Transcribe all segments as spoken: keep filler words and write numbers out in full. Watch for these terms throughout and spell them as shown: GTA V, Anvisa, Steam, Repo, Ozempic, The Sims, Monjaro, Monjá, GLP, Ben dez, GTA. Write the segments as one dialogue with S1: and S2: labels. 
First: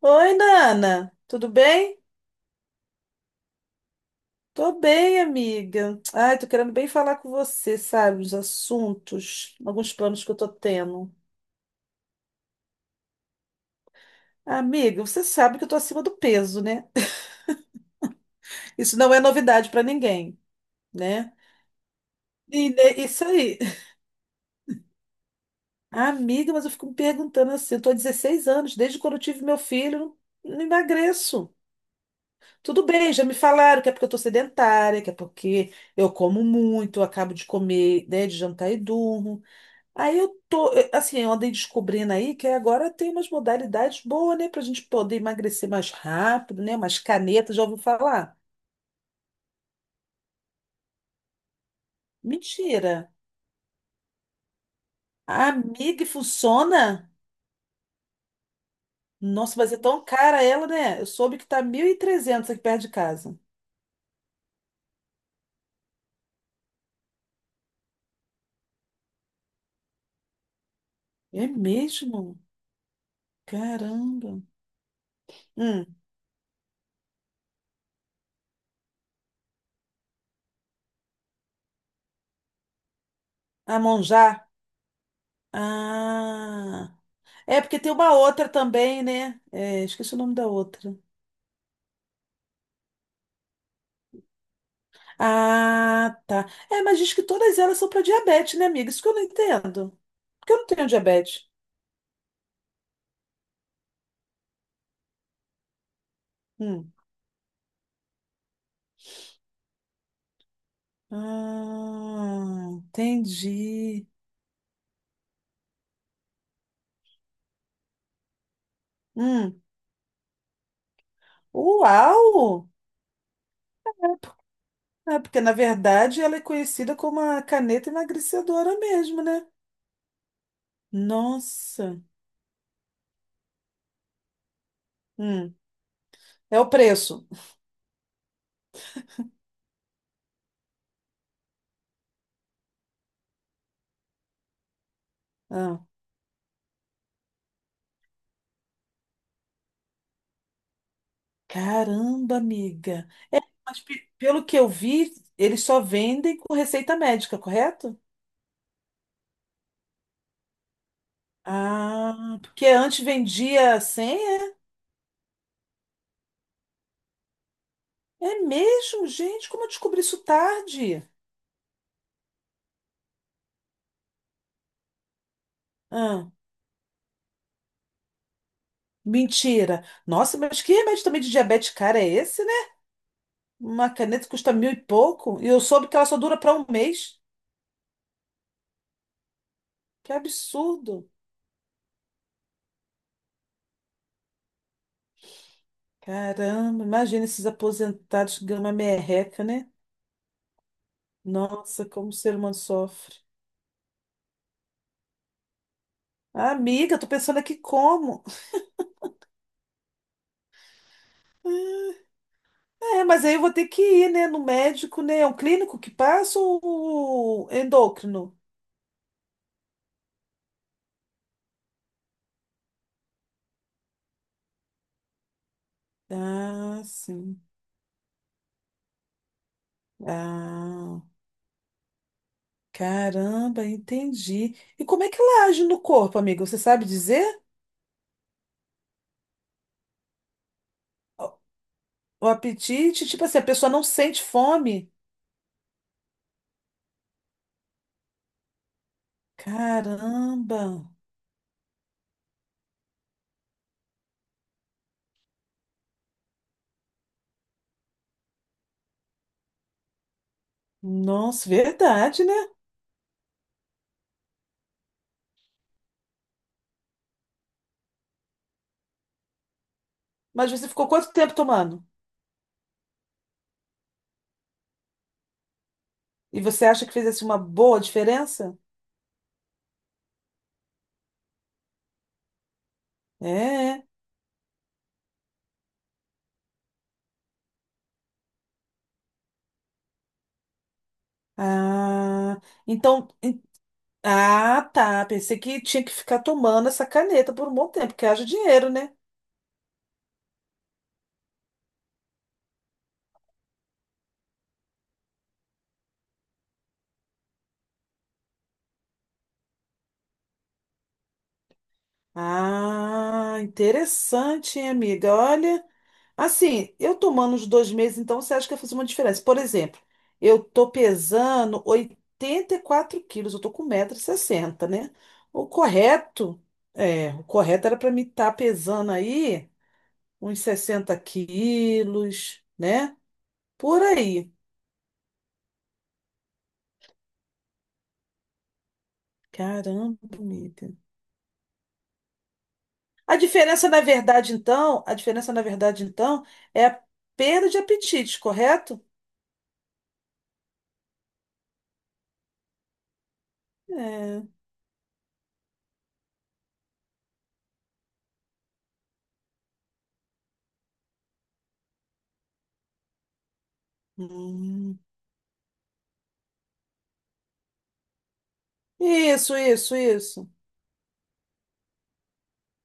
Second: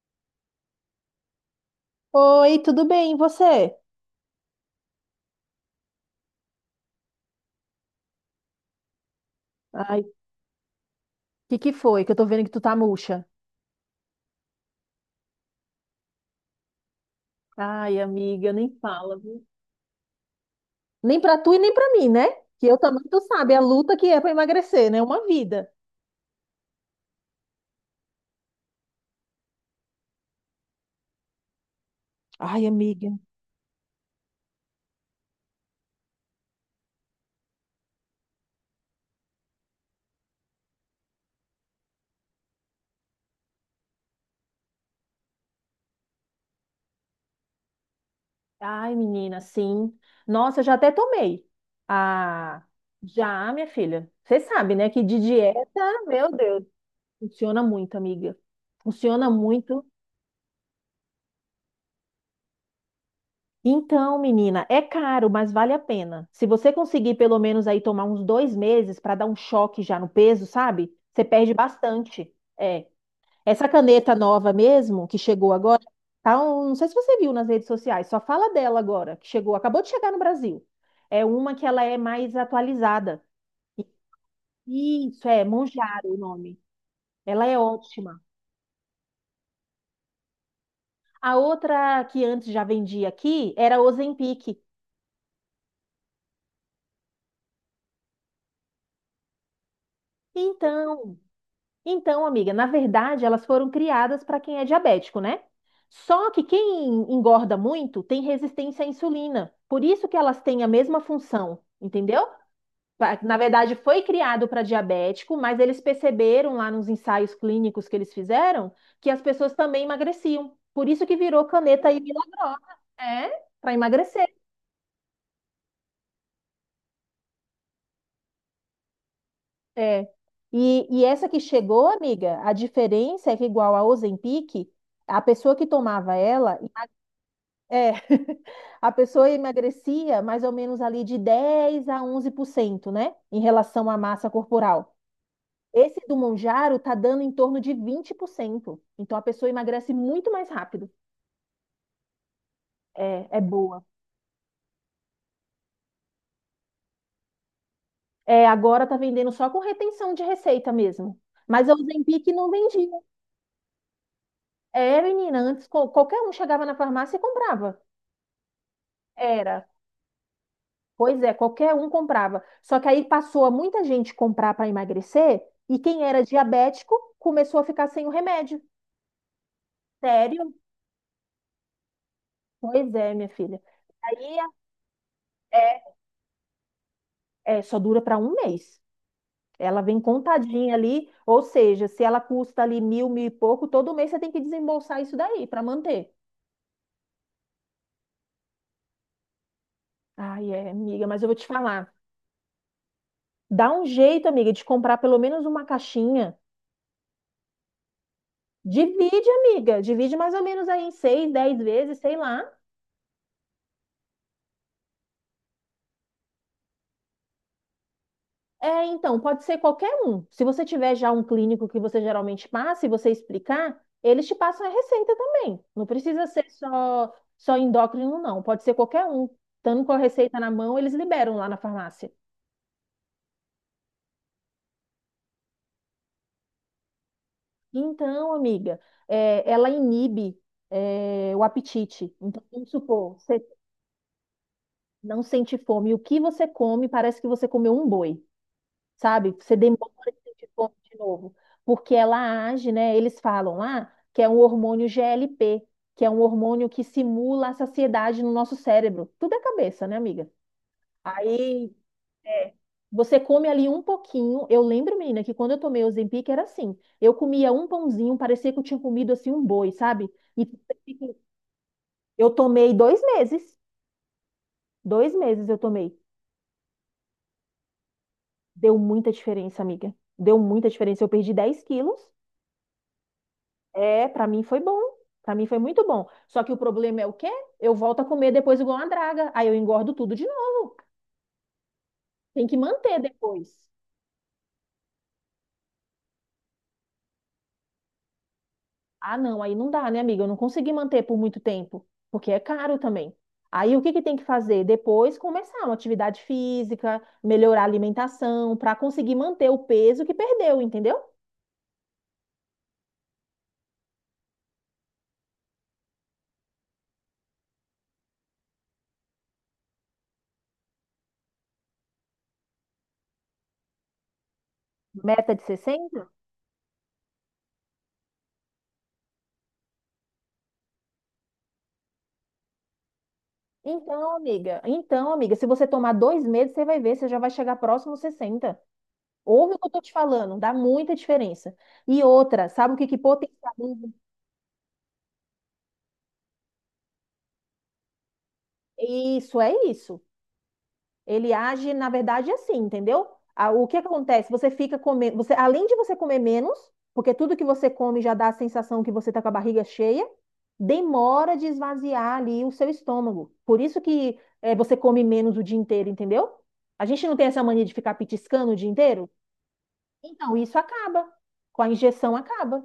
S1: Oi, Nana, tudo bem?
S2: Oi, tudo bem, e você?
S1: Tô bem, amiga. Ai, tô querendo bem falar com você, sabe, os assuntos, alguns
S2: Ai, o
S1: planos que eu tô tendo.
S2: que que foi? Que eu tô vendo que tu tá murcha.
S1: Amiga, você sabe que eu tô acima do peso, né?
S2: Ai, amiga, nem
S1: Isso não
S2: fala,
S1: é
S2: viu?
S1: novidade pra ninguém,
S2: Nem
S1: né?
S2: pra tu e nem pra mim, né? Que
S1: E
S2: eu
S1: né,
S2: também, tu
S1: isso
S2: sabe,
S1: aí.
S2: a luta que é pra emagrecer, né? Uma vida.
S1: Amiga, mas eu fico me perguntando assim, eu tô há dezesseis anos, desde quando eu tive meu filho, não não emagreço.
S2: Ai,
S1: Tudo
S2: amiga.
S1: bem, já me falaram que é porque eu tô sedentária, que é porque eu como muito, eu acabo de comer, né, de jantar e durmo. Aí eu tô, eh, assim, eu andei descobrindo aí que agora tem umas modalidades boas, né, pra gente poder emagrecer mais rápido, né? Umas canetas, já ouviu falar?
S2: Ai, menina, sim. Nossa, eu já até tomei. Ah,
S1: Mentira.
S2: já, minha filha. Você sabe, né, que de dieta,
S1: Amiga, e
S2: meu Deus,
S1: funciona?
S2: funciona muito, amiga. Funciona
S1: Nossa, mas é
S2: muito.
S1: tão cara ela, né? Eu soube que tá mil e trezentos aqui perto de casa.
S2: Então, menina, é caro, mas vale a pena. Se você conseguir pelo menos aí tomar uns dois meses para dar um choque já no peso, sabe? Você
S1: É
S2: perde bastante.
S1: mesmo?
S2: É. Essa caneta
S1: Caramba.
S2: nova mesmo, que chegou agora,
S1: Hum,
S2: tá um- não sei se você viu nas redes sociais, só fala dela agora, que chegou, acabou de chegar no Brasil. É uma que ela é mais atualizada.
S1: a Monjá?
S2: Isso, é Monjaro o nome.
S1: Ah.
S2: Ela é
S1: É porque tem uma
S2: ótima.
S1: outra também, né? É, esqueci o nome da outra.
S2: A outra que antes já vendia aqui era Ozempic.
S1: Ah, tá. É, mas diz que todas elas são para diabetes, né, amiga? Isso que eu não entendo. Porque eu não tenho
S2: Então,
S1: diabetes.
S2: Então, amiga, na verdade, elas foram criadas para quem é diabético, né? Só que quem
S1: Hum.
S2: engorda muito tem resistência à insulina. Por isso que elas têm a mesma função, entendeu?
S1: Ah,
S2: Pa- Na verdade, foi
S1: entendi.
S2: criado para diabético, mas eles perceberam lá nos ensaios clínicos que eles fizeram que as pessoas
S1: Hum.
S2: também emagreciam. Por isso que virou caneta aí
S1: Uau!
S2: milagrosa, é, para emagrecer.
S1: É, porque na verdade ela é conhecida como a caneta emagrecedora mesmo, né?
S2: É. E, e essa que chegou,
S1: Nossa.
S2: amiga, a diferença é que igual a Ozempic, a
S1: Hum.
S2: pessoa que tomava ela
S1: É o preço.
S2: É, a pessoa emagrecia mais ou menos ali de dez a onze por cento, né? Em relação à massa corporal.
S1: Ah.
S2: Esse do Monjaro tá dando em torno de vinte por cento. Então a pessoa emagrece muito mais rápido.
S1: Caramba, amiga.
S2: É, é
S1: Mas
S2: boa.
S1: pe- pelo que eu vi, eles só vendem com receita médica, correto?
S2: É, agora tá vendendo só com retenção de receita mesmo. Mas a Ozempic
S1: Ah,
S2: não
S1: porque
S2: vendia.
S1: antes vendia sem.
S2: É, menina, antes co- qualquer um chegava na farmácia e comprava.
S1: É mesmo, gente? Como
S2: Era.
S1: eu descobri isso tarde?
S2: Pois é, qualquer um comprava. Só que aí passou a muita gente comprar para emagrecer e quem era
S1: Ah,
S2: diabético começou a ficar sem o remédio.
S1: mentira. Nossa,
S2: Sério?
S1: mas que remédio também de diabetes cara é esse, né?
S2: Pois é, minha filha.
S1: Uma caneta que
S2: Aí
S1: custa mil e pouco e eu soube
S2: é,
S1: que ela só dura para um mês.
S2: é só dura para um mês. Ela vem
S1: Que
S2: contadinha
S1: absurdo.
S2: ali, ou seja, se ela custa ali mil, mil e pouco, todo mês você tem que desembolsar isso daí para manter.
S1: Caramba, imagina esses aposentados gama merreca, né?
S2: Ai, é, amiga, mas eu vou te
S1: Nossa,
S2: falar.
S1: como o ser humano sofre.
S2: Dá um jeito, amiga, de comprar pelo menos uma caixinha.
S1: Amiga, tô pensando aqui como.
S2: Divide, amiga. Divide mais ou menos aí em seis, dez vezes, sei lá.
S1: É, mas aí eu vou ter que ir, né, no médico, né? É um clínico que passa ou endócrino?
S2: É, então, pode ser qualquer um. Se você tiver já um clínico que você geralmente passa e você explicar, eles te passam a receita também. Não precisa ser
S1: Ah,
S2: só,
S1: sim.
S2: só endócrino, não. Pode ser qualquer um. Estando com a receita na mão, eles
S1: Ah.
S2: liberam lá na farmácia.
S1: Caramba, entendi. E como é que ela age no corpo, amigo? Você sabe dizer?
S2: Então, amiga, é, ela inibe, é,
S1: O
S2: o apetite.
S1: o
S2: Então, vamos
S1: apetite,
S2: supor,
S1: tipo assim, a
S2: você
S1: pessoa não sente fome?
S2: não sente fome. O que você come parece que você comeu um boi. Sabe? Você demora a sentir
S1: Caramba.
S2: fome de novo, porque ela age, né? Eles falam lá que é um hormônio G L P, que é um hormônio que simula a saciedade no nosso cérebro. Tudo é cabeça, né, amiga?
S1: Nossa,
S2: Aí
S1: verdade, né?
S2: é, você come ali um pouquinho. Eu lembro, menina, que quando eu tomei o Ozempic era assim. Eu comia um pãozinho, parecia que eu tinha comido assim um boi, sabe? E
S1: Mas você ficou quanto tempo tomando?
S2: eu tomei dois meses. Dois meses eu tomei.
S1: E você acha que fez assim uma boa diferença?
S2: Deu muita diferença, amiga. Deu muita diferença. Eu perdi dez quilos.
S1: É.
S2: É, para mim foi bom. Para mim foi muito bom. Só que o problema é o quê? Eu volto a comer depois igual uma draga. Aí eu engordo tudo de novo.
S1: Ah,
S2: Tem que manter
S1: então, en-
S2: depois.
S1: ah, tá. Pensei que tinha que ficar tomando essa caneta por um bom tempo, porque haja dinheiro, né?
S2: Ah, não, aí não dá, né, amiga? Eu não consegui manter por muito tempo, porque é caro também. Aí o que que tem que fazer? Depois começar uma atividade física, melhorar a alimentação, para conseguir manter o peso que perdeu, entendeu?
S1: Ah, interessante, hein, amiga? Olha, assim, eu tomando os dois meses, então você acha que vai fazer uma diferença? Por exemplo, eu tô pesando oitenta e quatro quilos, eu tô com 160 sessenta, né?
S2: Meta de
S1: O
S2: sessenta?
S1: correto, é, o correto era para mim estar pesando aí uns sessenta quilos, né? Por
S2: Então,
S1: aí.
S2: amiga, então, amiga, se você tomar dois meses, você vai ver, você já vai chegar próximo aos sessenta. Ouve o que eu tô te
S1: Caramba,
S2: falando, dá
S1: amiga.
S2: muita diferença. E outra, sabe o que que
S1: A diferença, na
S2: potencializa?
S1: verdade, então, a diferença, na verdade, então, é a perda de apetite, correto?
S2: Isso, é isso. Ele age, na verdade, assim, entendeu? Ah, o que que
S1: É.
S2: acontece? Você fica comendo, você, além de você comer menos, porque tudo que você come já dá a sensação que você tá com a barriga cheia, demora de esvaziar ali o seu estômago. Por isso que eh, você
S1: Hum.
S2: come menos o dia inteiro, entendeu? A gente não tem essa mania de ficar petiscando o dia inteiro?
S1: Isso, isso, isso.
S2: Então, isso acaba. Com a injeção acaba.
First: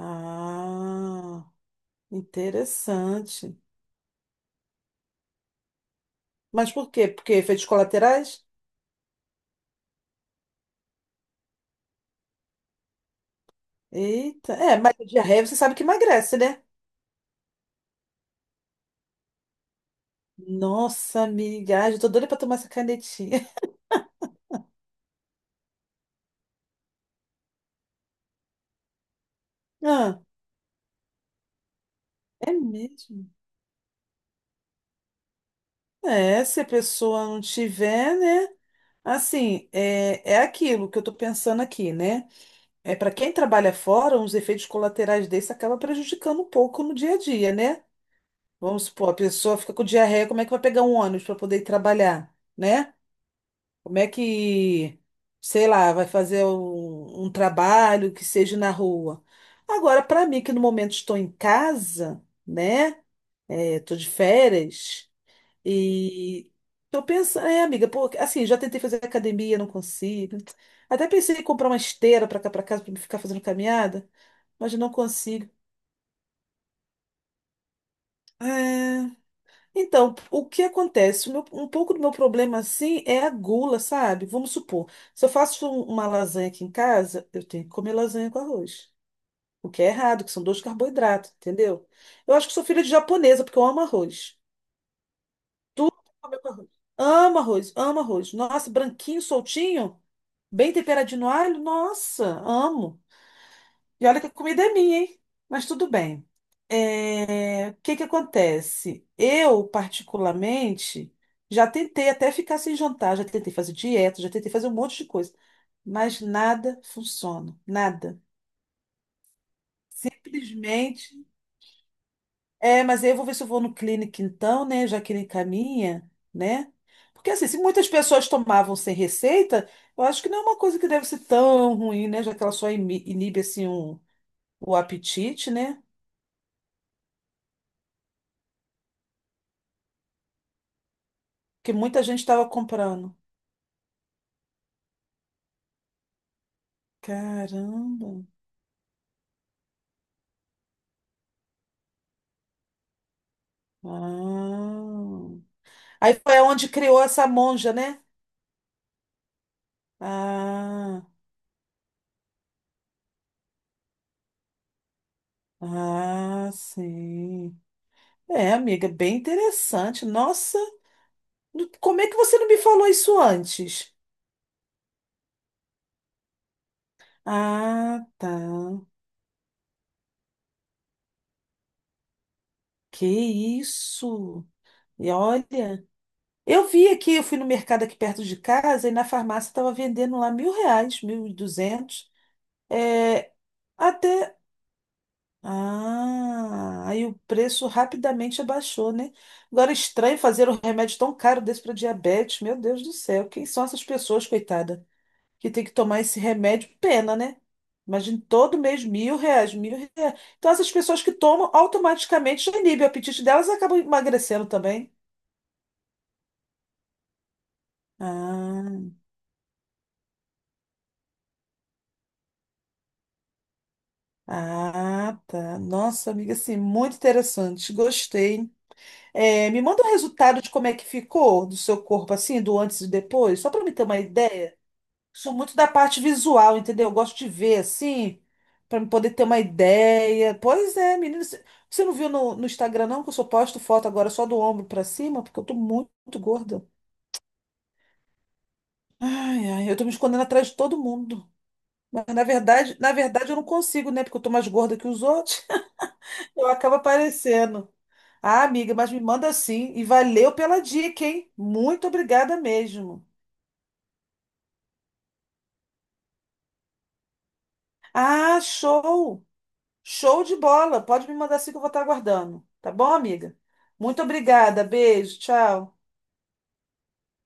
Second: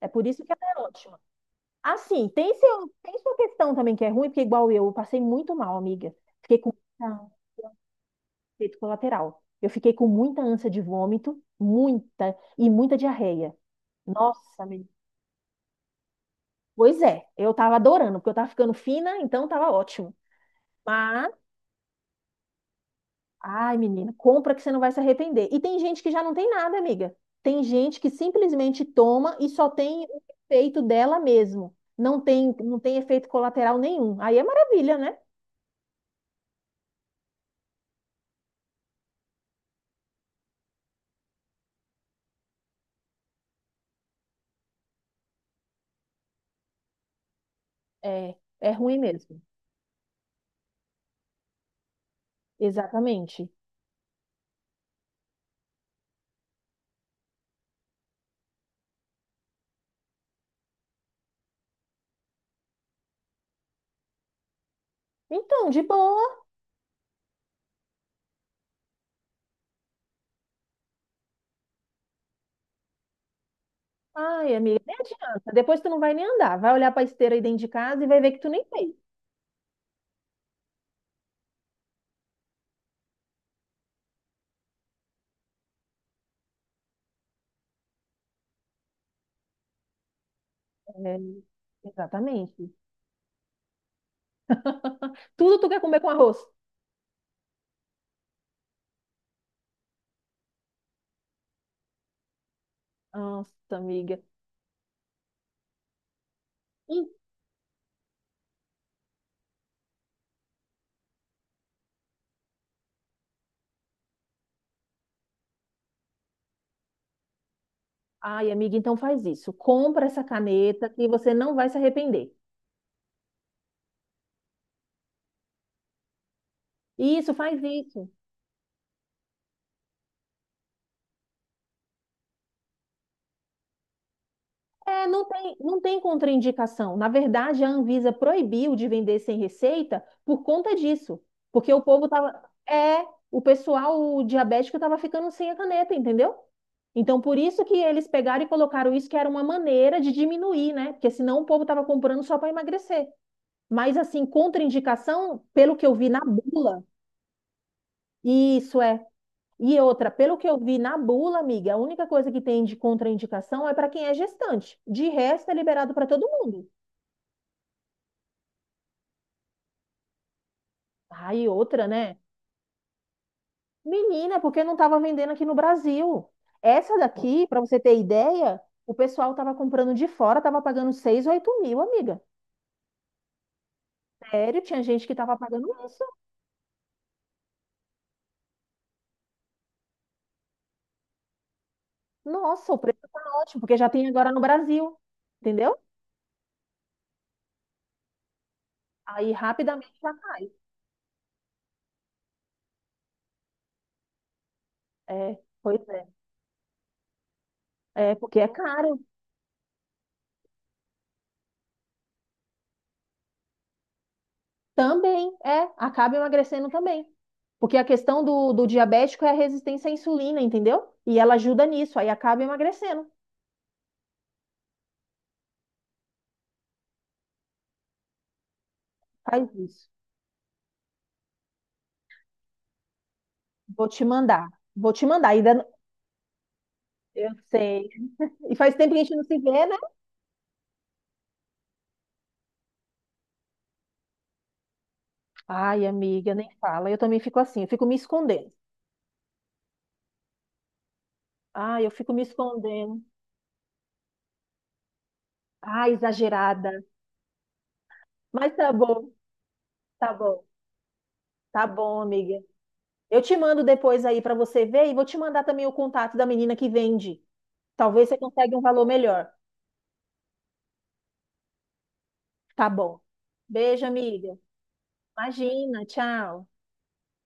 S2: É por isso que ela é ótima. Assim, tem seu, tem sua
S1: interessante.
S2: questão também que é ruim, porque igual eu, eu passei muito mal, amiga. Fiquei
S1: Mas
S2: com
S1: por quê? Porque
S2: muita-
S1: efeitos colaterais?
S2: efeito colateral. Eu fiquei com muita ânsia de vômito, muita, e muita diarreia.
S1: Eita,
S2: Nossa,
S1: é,
S2: menina.
S1: mas a diarreia você sabe que emagrece, né?
S2: Pois é, eu tava adorando, porque eu tava ficando fina, então tava ótimo.
S1: Nossa,
S2: Mas
S1: amiga, ai, eu tô doida pra tomar essa canetinha.
S2: ai, menina, compra que você não vai se arrepender. E tem gente que já não tem nada, amiga. Tem gente que simplesmente toma e só tem o
S1: Ah,
S2: efeito dela mesmo. Não
S1: é
S2: tem, não tem efeito
S1: mesmo?
S2: colateral nenhum. Aí é maravilha, né?
S1: É, se a pessoa não tiver, né? Assim, é, é aquilo que eu tô pensando aqui, né? É para quem trabalha fora, os efeitos colaterais desse acaba prejudicando um pouco no dia a dia, né?
S2: É, é
S1: Vamos
S2: ruim
S1: supor, a
S2: mesmo.
S1: pessoa fica com diarreia, como é que vai pegar um ônibus para poder ir trabalhar, né?
S2: Exatamente.
S1: Como é que, sei lá, vai fazer um, um trabalho que seja na rua? Agora, para mim, que no momento estou em casa, né? Estou de férias
S2: Então, de boa.
S1: e eu penso, é, amiga, pô, assim, já tentei fazer academia, não consigo. Até pensei em comprar uma esteira para cá para casa para ficar fazendo caminhada,
S2: Ai,
S1: mas
S2: amiga,
S1: não
S2: nem
S1: consigo.
S2: adianta. Depois tu não vai nem andar. Vai olhar pra esteira aí dentro de casa e vai ver que tu nem fez.
S1: É. Então, o que acontece? O meu- um pouco do meu problema assim é a gula, sabe? Vamos supor, se eu faço um- uma lasanha aqui em casa, eu tenho que comer lasanha com arroz, o que é errado, que são dois
S2: É,
S1: carboidratos, entendeu? Eu acho que
S2: exatamente.
S1: sou filha de japonesa, porque eu amo arroz.
S2: Tudo tu quer comer com arroz.
S1: Comer com arroz. Amo arroz, amo arroz. Nossa, branquinho, soltinho, bem temperadinho no alho, nossa, amo.
S2: Nossa,
S1: E
S2: amiga.
S1: olha que a comida é minha, hein? Mas tudo bem. É, o que que acontece? Eu, particularmente, já tentei até ficar sem jantar, já tentei fazer dieta, já tentei fazer um monte de coisa, mas nada funciona, nada.
S2: Ai, amiga, então faz isso. Compra essa caneta que
S1: Simplesmente.
S2: você não vai se arrepender.
S1: É, mas aí eu vou ver se eu vou no clínico então, né? Já que ele encaminha, né? Porque
S2: Isso,
S1: assim, se
S2: faz
S1: muitas
S2: isso.
S1: pessoas tomavam sem receita, eu acho que não é uma coisa que deve ser tão ruim, né? Já que ela só imi- inibe assim um, o
S2: É, não
S1: apetite,
S2: tem, não
S1: né?
S2: tem contraindicação. Na verdade, a Anvisa proibiu de vender sem receita por conta disso. Porque
S1: Que
S2: o
S1: muita
S2: povo
S1: gente
S2: tava.
S1: estava
S2: É,
S1: comprando.
S2: o pessoal o diabético tava ficando sem a caneta, entendeu? Então, por isso que eles
S1: Caramba.
S2: pegaram e colocaram isso, que era uma maneira de diminuir, né? Porque senão o povo tava comprando só para emagrecer. Mas, assim,
S1: Ah.
S2: contraindicação, pelo que eu vi
S1: Aí
S2: na
S1: foi onde
S2: bula,
S1: criou essa monja, né?
S2: isso é. E outra, pelo que eu vi na
S1: Ah,
S2: bula, amiga, a única coisa que tem de contraindicação é para quem é gestante. De resto, é liberado para todo
S1: ah,
S2: mundo.
S1: sim. É, amiga, bem interessante. Nossa,
S2: Aí outra,
S1: como é que
S2: né?
S1: você não me falou isso antes?
S2: Menina, porque não estava vendendo aqui no Brasil. Essa daqui, para você ter
S1: Ah, tá.
S2: ideia, o pessoal estava comprando de fora, estava pagando seis, oito mil, amiga.
S1: Que isso?
S2: Sério, tinha gente
S1: E
S2: que estava pagando
S1: olha,
S2: isso.
S1: eu vi aqui, eu fui no mercado aqui perto de casa e na farmácia estava vendendo lá mil reais, mil e duzentos.
S2: Nossa, o preço tá
S1: É,
S2: ótimo, porque já tem agora
S1: até.
S2: no Brasil. Entendeu?
S1: Ah, aí o preço rapidamente abaixou, né?
S2: Aí
S1: Agora, é
S2: rapidamente já.
S1: estranho
S2: Tá.
S1: fazer um remédio tão caro desse para diabetes. Meu Deus do céu, quem são essas pessoas, coitada,
S2: É,
S1: que tem que
S2: pois
S1: tomar
S2: é.
S1: esse remédio? Pena, né?
S2: É,
S1: Imagina
S2: porque é
S1: todo mês
S2: caro.
S1: mil reais, mil reais. Então, essas pessoas que tomam automaticamente já inibe o apetite delas e acabam emagrecendo também.
S2: Também, é, acaba emagrecendo também. Porque a questão do, do
S1: Ah,
S2: diabético é a resistência à insulina, entendeu? E ela ajuda nisso, aí acaba emagrecendo.
S1: ah, tá. Nossa, amiga, assim, muito interessante. Gostei. É,
S2: Faz
S1: me manda o
S2: isso.
S1: resultado de como é que ficou do seu corpo, assim, do antes e depois, só para me ter
S2: Vou
S1: uma
S2: te mandar.
S1: ideia.
S2: Vou te mandar.
S1: Sou
S2: Ainda
S1: muito
S2: não-
S1: da parte visual, entendeu? Eu gosto de
S2: eu
S1: ver,
S2: sei.
S1: assim,
S2: E faz
S1: para me
S2: tempo que a
S1: poder
S2: gente
S1: ter
S2: não se
S1: uma
S2: vê, né?
S1: ideia. Pois é, menina, você você não viu no, no Instagram, não, que eu só posto foto agora só do ombro para cima, porque eu tô
S2: Ai,
S1: muito
S2: amiga, nem
S1: gorda.
S2: fala. Eu também fico assim, eu fico me escondendo.
S1: Ai, ai, eu tô me escondendo atrás de todo mundo.
S2: Ai, eu
S1: Mas
S2: fico me
S1: na verdade, na
S2: escondendo.
S1: verdade eu não consigo, né? Porque eu tô mais gorda que os outros.
S2: Ai,
S1: Eu
S2: exagerada.
S1: acabo aparecendo. Ah,
S2: Mas tá
S1: amiga, mas me
S2: bom,
S1: manda sim. E
S2: tá
S1: valeu
S2: bom.
S1: pela dica, hein?
S2: Tá
S1: Muito
S2: bom,
S1: obrigada
S2: amiga.
S1: mesmo.
S2: Eu te mando depois aí pra você ver e vou te mandar também o contato da menina que vende. Talvez você
S1: Ah,
S2: consiga um valor
S1: show!
S2: melhor.
S1: Show de bola! Pode me mandar sim que eu vou estar aguardando.
S2: Tá
S1: Tá bom,
S2: bom.
S1: amiga?
S2: Beijo,
S1: Muito
S2: amiga.
S1: obrigada. Beijo, tchau.
S2: Imagina, tchau.